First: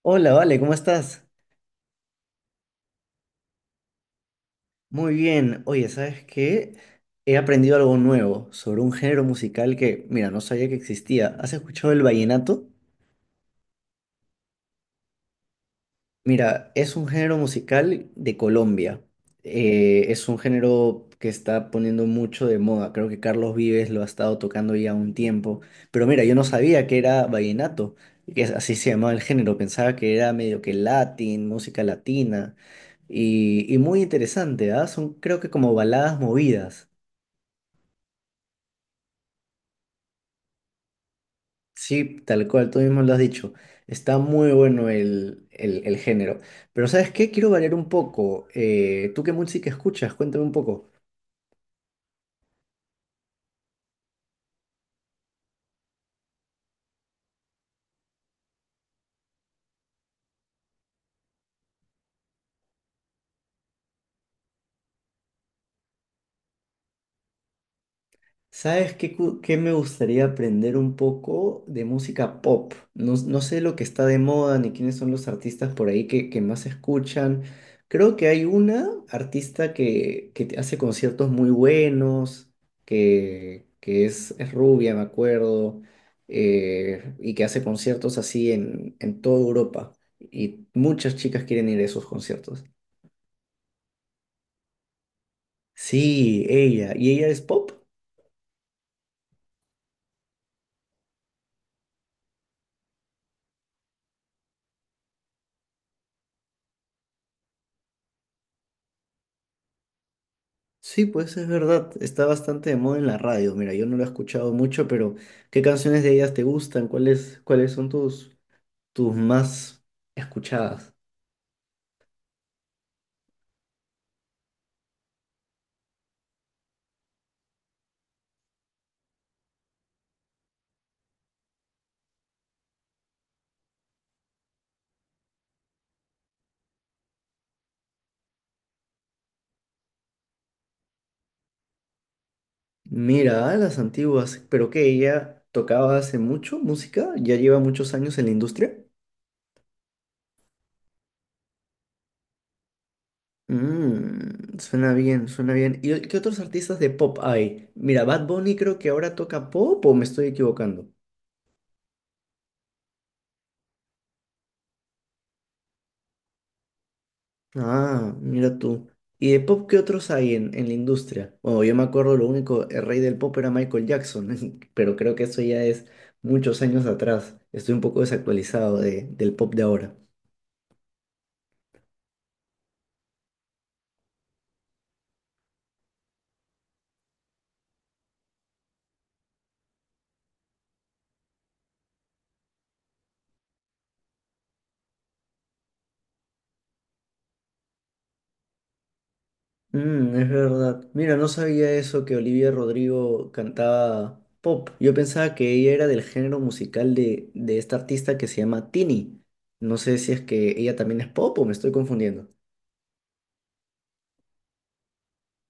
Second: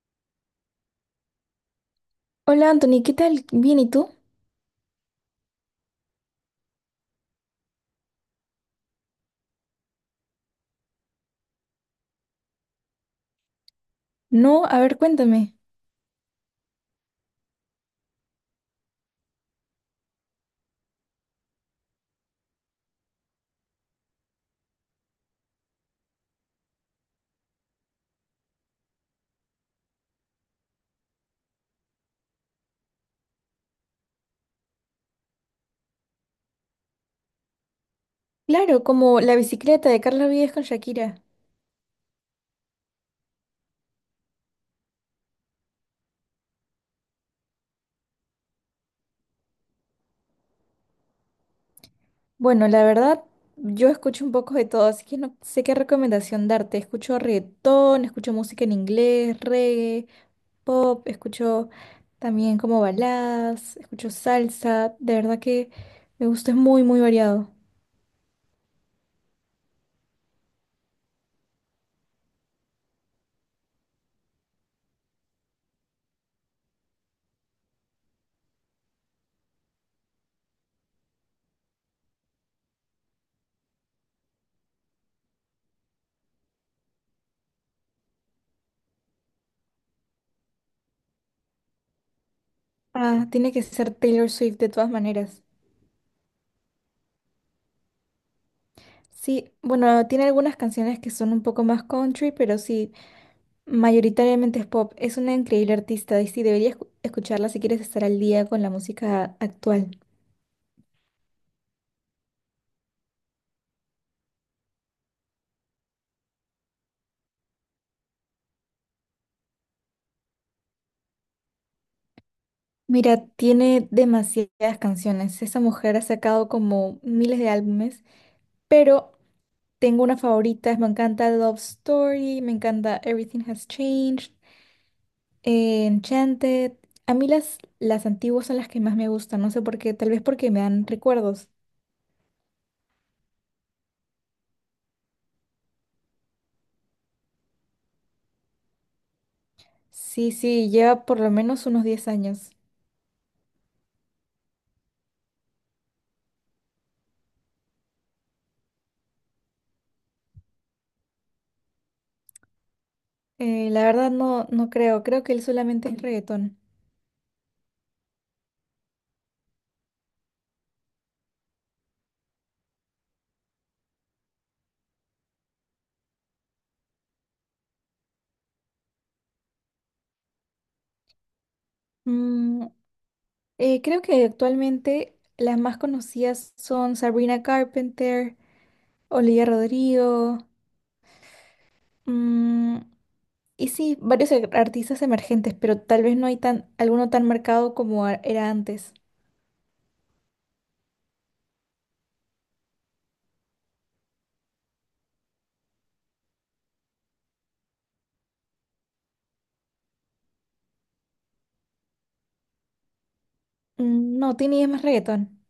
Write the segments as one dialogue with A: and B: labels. A: Hola, Vale, ¿cómo estás?
B: Hola Anthony, ¿qué tal? Bien, ¿y tú?
A: Muy bien. Oye, ¿sabes qué? He aprendido algo nuevo sobre un género musical que, mira, no sabía que existía. ¿Has escuchado el vallenato?
B: No, a ver, cuéntame.
A: Mira, es un género musical de Colombia. Es un género que está poniendo mucho de moda. Creo que Carlos Vives lo ha estado tocando ya un tiempo. Pero mira, yo no sabía que era vallenato, así se llamaba el género. Pensaba que era medio que latín, música latina. Y muy interesante, ¿ah? Son creo que como baladas movidas.
B: Claro, como la bicicleta de Carlos Vives con Shakira.
A: Sí, tal cual, tú mismo lo has dicho. Está muy bueno el género. Pero ¿sabes qué? Quiero variar un poco. ¿Tú qué música escuchas? Cuéntame un poco.
B: Bueno, la verdad, yo escucho un poco de todo, así que no sé qué recomendación darte. Escucho reggaetón, escucho música en inglés, reggae, pop, escucho también como baladas, escucho salsa. De verdad que me gusta, es muy, muy variado.
A: ¿Sabes qué, cu- qué me gustaría aprender un poco de música pop? No sé lo que está de moda ni quiénes son los artistas por ahí que más escuchan. Creo que hay una artista que te hace conciertos muy buenos, que es rubia, me acuerdo, y que hace conciertos así en toda Europa. Y muchas chicas quieren ir a esos conciertos.
B: Ah, tiene que ser Taylor Swift de todas maneras.
A: Sí, ella. ¿Y ella es pop?
B: Sí, bueno, tiene algunas canciones que son un poco más country, pero sí, mayoritariamente es pop. Es una increíble artista y sí, deberías escucharla si quieres estar al día con la música actual.
A: Sí, pues es verdad, está bastante de moda en la radio. Mira, yo no lo he escuchado mucho, pero ¿qué canciones de ellas te gustan? ¿Cuáles son tus, tus más escuchadas?
B: Mira, tiene demasiadas canciones. Esa mujer ha sacado como miles de álbumes, pero tengo una favorita. Me encanta Love Story, me encanta Everything Has Changed, Enchanted. A mí las antiguas son las que más me gustan, no sé por qué, tal vez porque me dan recuerdos.
A: Mira, ah, las antiguas, pero que ella tocaba hace mucho música, ya lleva muchos años en la industria.
B: Sí, sí, lleva por lo menos unos 10 años.
A: Mm, suena bien, suena bien. ¿Y qué otros artistas de pop hay? Mira, Bad Bunny creo que ahora toca pop o me estoy equivocando.
B: La verdad no, no creo, creo que él solamente es reggaetón.
A: Ah, mira tú. ¿Y de pop qué otros hay en la industria? Bueno, yo me acuerdo lo único, el rey del pop era Michael Jackson, pero creo que eso ya es muchos años atrás. Estoy un poco desactualizado del pop de ahora.
B: Mm, creo que actualmente las más conocidas son Sabrina Carpenter, Olivia Rodrigo, mm, y sí, varios artistas emergentes, pero tal vez no hay tan, alguno tan marcado como era antes.
A: Mm, es verdad. Mira, no sabía eso que Olivia Rodrigo cantaba pop. Yo pensaba que ella era del género musical de esta artista que se llama Tini. No sé si es que ella también es pop o me estoy confundiendo.
B: Mm, no, Tini es más reggaetón.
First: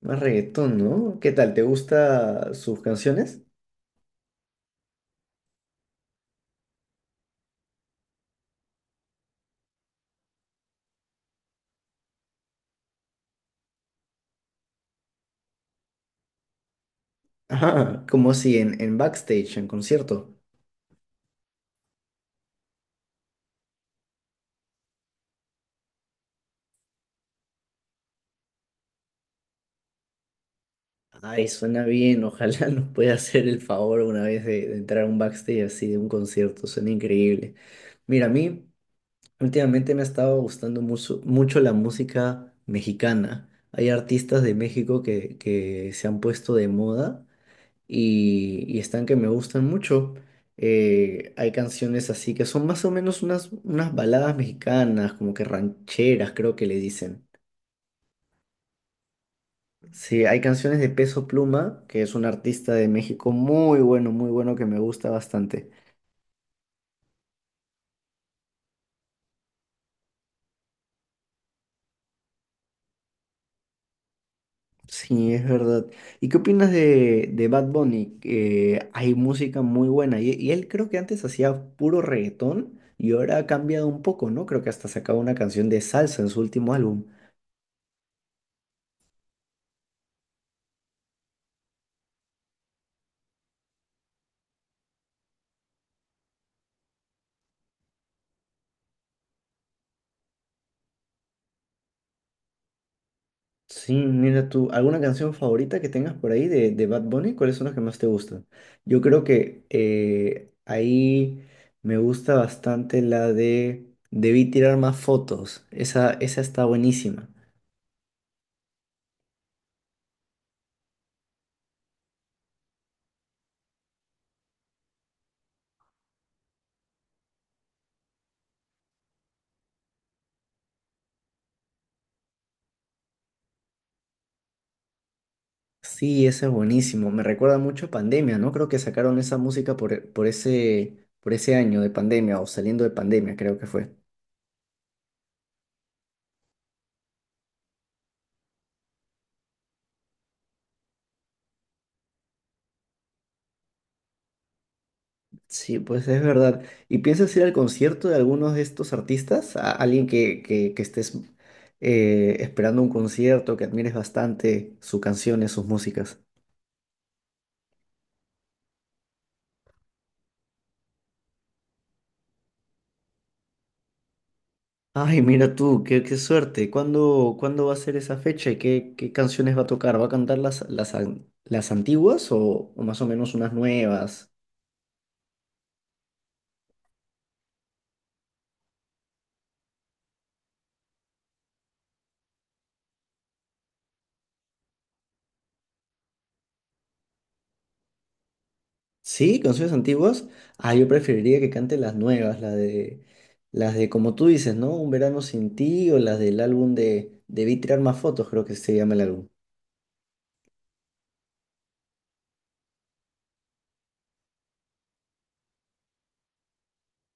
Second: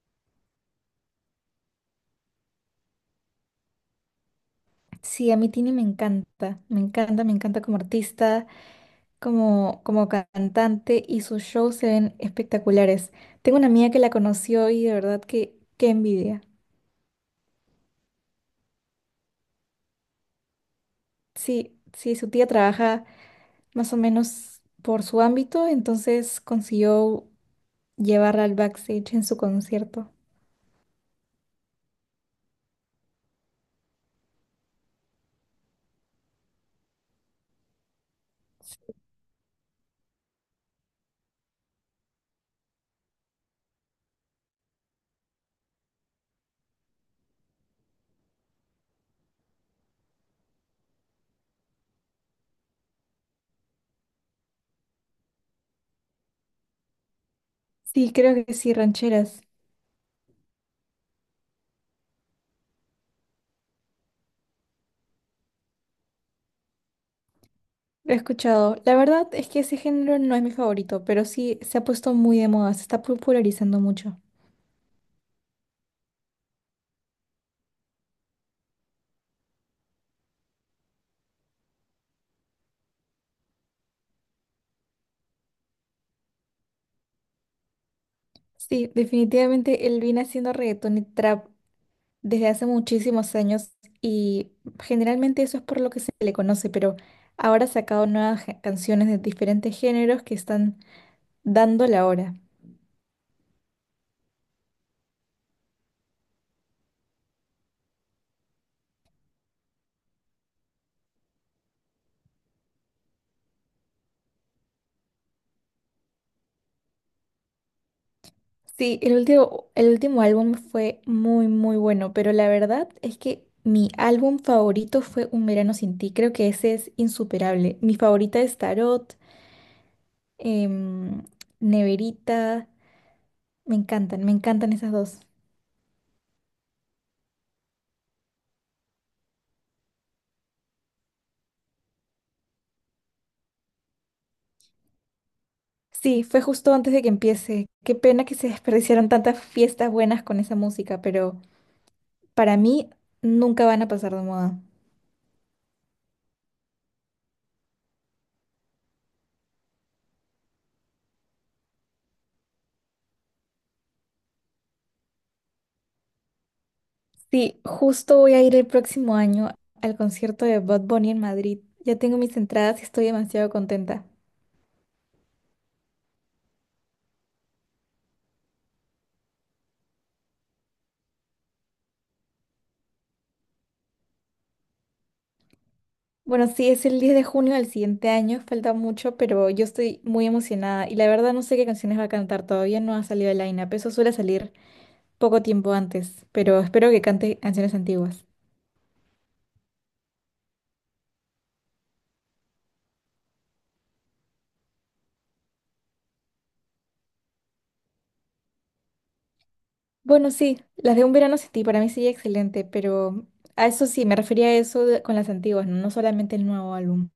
A: Más reggaetón, ¿no? ¿Qué tal? ¿Te gustan sus canciones?
B: Sí, a mí Tini me encanta, me encanta, me encanta como artista, como cantante, y sus shows se ven espectaculares. Tengo una amiga que la conoció y de verdad que qué envidia.
A: Ah, como si en backstage, en concierto.
B: Sí, sí, su tía trabaja más o menos por su ámbito, entonces consiguió llevarla al backstage en su concierto.
A: Ay, suena bien, ojalá nos pueda hacer el favor una vez de entrar a un backstage así de un concierto, suena increíble. Mira, a mí últimamente me ha estado gustando mucho, mucho la música mexicana. Hay artistas de México que se han puesto de moda y están que me gustan mucho. Hay canciones así que son más o menos unas baladas mexicanas, como que rancheras, creo que le dicen.
B: Sí, creo que sí, rancheras.
A: Sí, hay canciones de Peso Pluma, que es un artista de México muy bueno, muy bueno, que me gusta bastante.
B: Lo he escuchado. La verdad es que ese género no es mi favorito, pero sí se ha puesto muy de moda, se está popularizando mucho.
A: Sí, es verdad. ¿Y qué opinas de Bad Bunny? Hay música muy buena y él creo que antes hacía puro reggaetón y ahora ha cambiado un poco, ¿no? Creo que hasta sacaba una canción de salsa en su último álbum.
B: Sí, definitivamente él viene haciendo reggaetón y trap desde hace muchísimos años y generalmente eso es por lo que se le conoce, pero ahora ha sacado nuevas canciones de diferentes géneros que están dando la hora.
A: Sí, mira tú, ¿alguna canción favorita que tengas por ahí de Bad Bunny? ¿Cuáles son las que más te gustan? Yo creo que ahí me gusta bastante la de Debí tirar más fotos. Esa está buenísima.
B: Sí, el último álbum fue muy, muy bueno, pero la verdad es que mi álbum favorito fue Un Verano Sin Ti. Creo que ese es insuperable. Mi favorita es Tarot, em, Neverita. Me encantan esas dos.
A: Sí, esa es buenísimo. Me recuerda mucho a Pandemia, ¿no? Creo que sacaron esa música por ese año de pandemia o saliendo de pandemia, creo que fue.
B: Sí, fue justo antes de que empiece. Qué pena que se desperdiciaron tantas fiestas buenas con esa música, pero para mí nunca van a pasar de moda.
A: Sí, pues es verdad. ¿Y piensas ir al concierto de algunos de estos artistas? ¿A alguien que estés esperando un concierto, que admires bastante sus canciones, sus músicas?
B: Sí, justo voy a ir el próximo año al concierto de Bud Bunny en Madrid. Ya tengo mis entradas y estoy demasiado contenta.
A: Ay, mira tú, qué, qué suerte. ¿Cuándo va a ser esa fecha y qué, qué canciones va a tocar? ¿Va a cantar las, las antiguas o más o menos unas nuevas?
B: Bueno, sí, es el 10 de junio del siguiente año, falta mucho, pero yo estoy muy emocionada y la verdad no sé qué canciones va a cantar, todavía no ha salido el line-up, eso suele salir poco tiempo antes, pero espero que cante canciones antiguas.
A: Sí, canciones antiguas. Ah, yo preferiría que cante las nuevas, las de como tú dices, ¿no? Un verano sin ti o las del álbum de Debí tirar más fotos, creo que se llama el álbum.
B: Bueno, sí, las de Un verano sin ti para mí sería excelente, pero a eso sí, me refería a eso con las antiguas, no solamente el nuevo álbum.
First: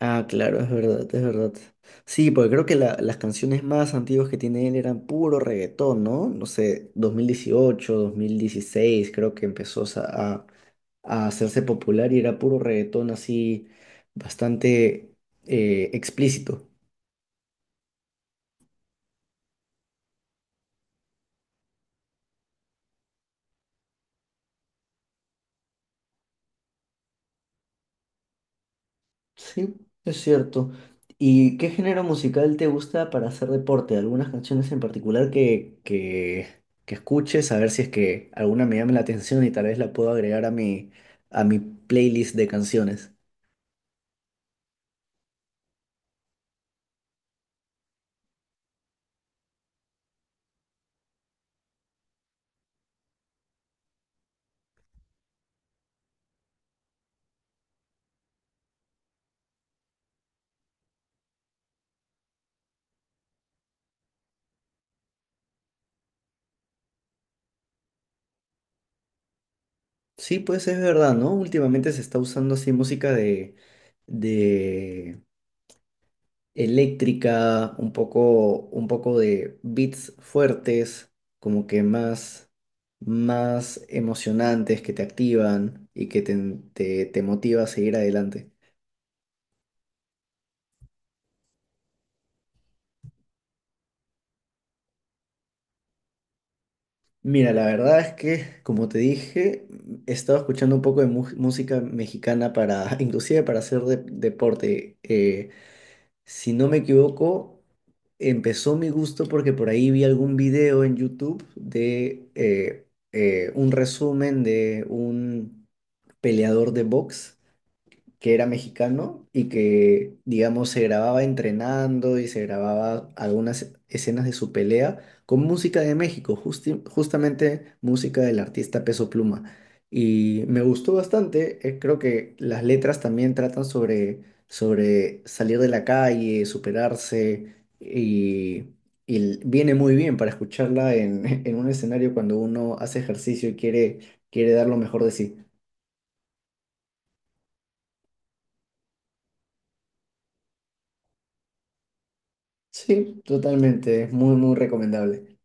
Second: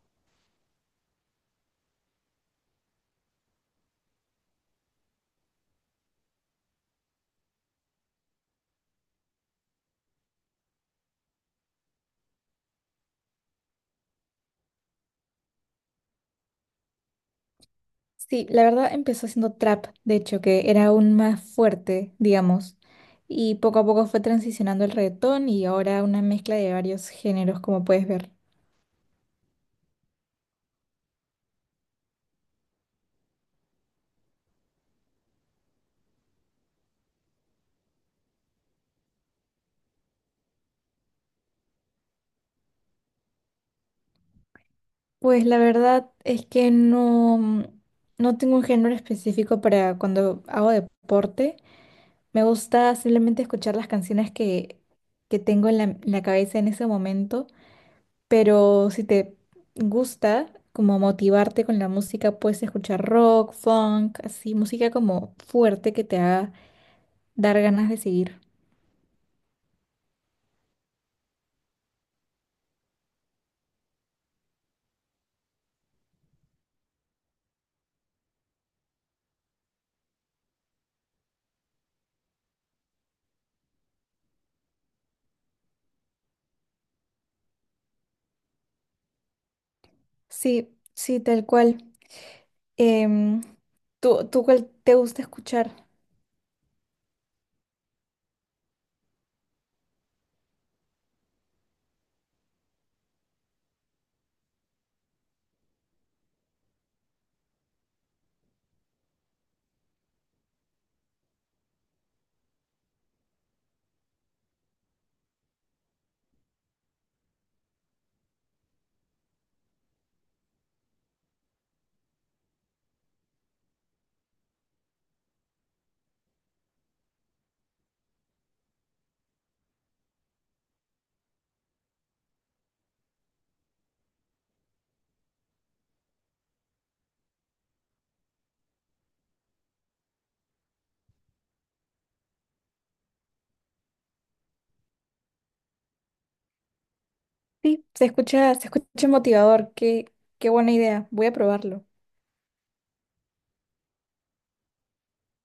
A: Ah, claro, es verdad, es verdad. Sí, porque creo que las canciones más antiguas que tiene él eran puro reggaetón, ¿no? No sé, 2018, 2016, creo que empezó a hacerse popular y era puro reggaetón así, bastante explícito.
B: Sí, la verdad empezó siendo trap, de hecho, que era aún más fuerte, digamos, y poco a poco fue transicionando el reggaetón y ahora una mezcla de varios géneros, como puedes ver.
A: Sí, es cierto. ¿Y qué género musical te gusta para hacer deporte? ¿Algunas canciones en particular que escuches? A ver si es que alguna me llame la atención y tal vez la puedo agregar a a mi playlist de canciones.
B: Pues la verdad es que no, no tengo un género específico para cuando hago deporte. Me gusta simplemente escuchar las canciones que tengo en la cabeza en ese momento. Pero si te gusta como motivarte con la música, puedes escuchar rock, funk, así, música como fuerte que te haga dar ganas de seguir.
A: Sí, pues es verdad, ¿no? Últimamente se está usando así música de eléctrica, un poco de beats fuertes, como que más, más emocionantes que te activan y que te motiva a seguir adelante.
B: Sí, sí, tal cual. Em, ¿tú cuál te gusta escuchar?
A: Mira, la verdad es que, como te dije, he estado escuchando un poco de música mexicana para, inclusive para hacer deporte. Si no me equivoco, empezó mi gusto porque por ahí vi algún video en YouTube de un resumen de un peleador de box que era mexicano y que, digamos, se grababa entrenando y se grababa algunas escenas de su pelea con música de México, justamente música del artista Peso Pluma. Y me gustó bastante, creo que las letras también tratan sobre, sobre salir de la calle, superarse y... Y viene muy bien para escucharla en, en un escenario cuando uno hace ejercicio y quiere, quiere dar lo mejor de sí.
B: Sí, se escucha motivador, qué, qué buena idea, voy a probarlo.
A: Sí, totalmente, es muy, muy recomendable.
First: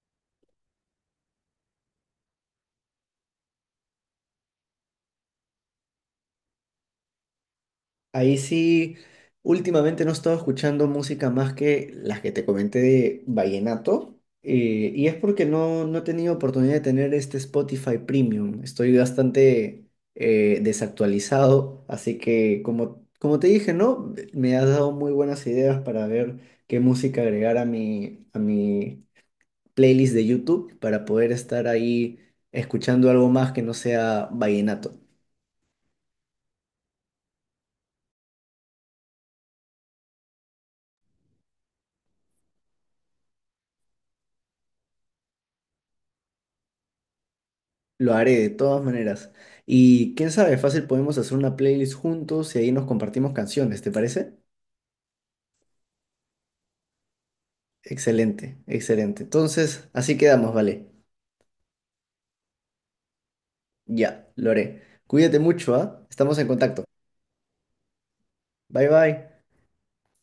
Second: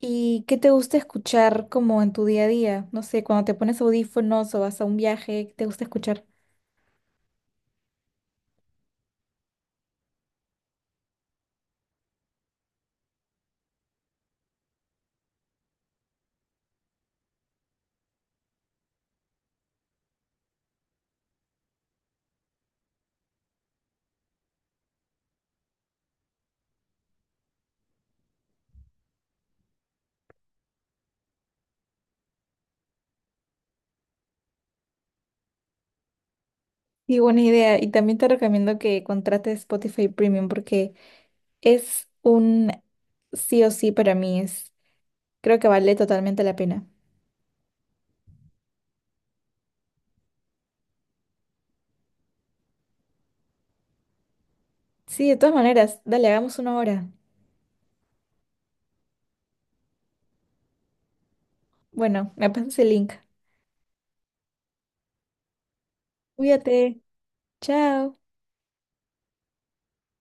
B: ¿Y qué te gusta escuchar como en tu día a día? No sé, cuando te pones audífonos o vas a un viaje, ¿qué te gusta escuchar?
A: Ahí sí, últimamente no he estado escuchando música más que las que te comenté de vallenato, y es porque no he tenido oportunidad de tener este Spotify Premium. Estoy bastante desactualizado, así que como, como te dije, ¿no? Me has dado muy buenas ideas para ver qué música agregar a a mi playlist de YouTube para poder estar ahí escuchando algo más que no sea vallenato.
B: Sí, buena idea. Y también te recomiendo que contrates Spotify Premium porque es un sí o sí para mí, es, creo que vale totalmente la pena.
A: Lo haré de todas maneras. Y quién sabe, fácil podemos hacer una playlist juntos y ahí nos compartimos canciones, ¿te parece?
B: Sí, de todas maneras, dale, hagamos una hora.
A: Excelente, excelente. Entonces, así quedamos, vale.
B: Bueno, me pasas el link.
A: Ya, lo haré. Cuídate mucho, ¿ah? Estamos en contacto.
B: Cuídate, chao.
A: Bye bye.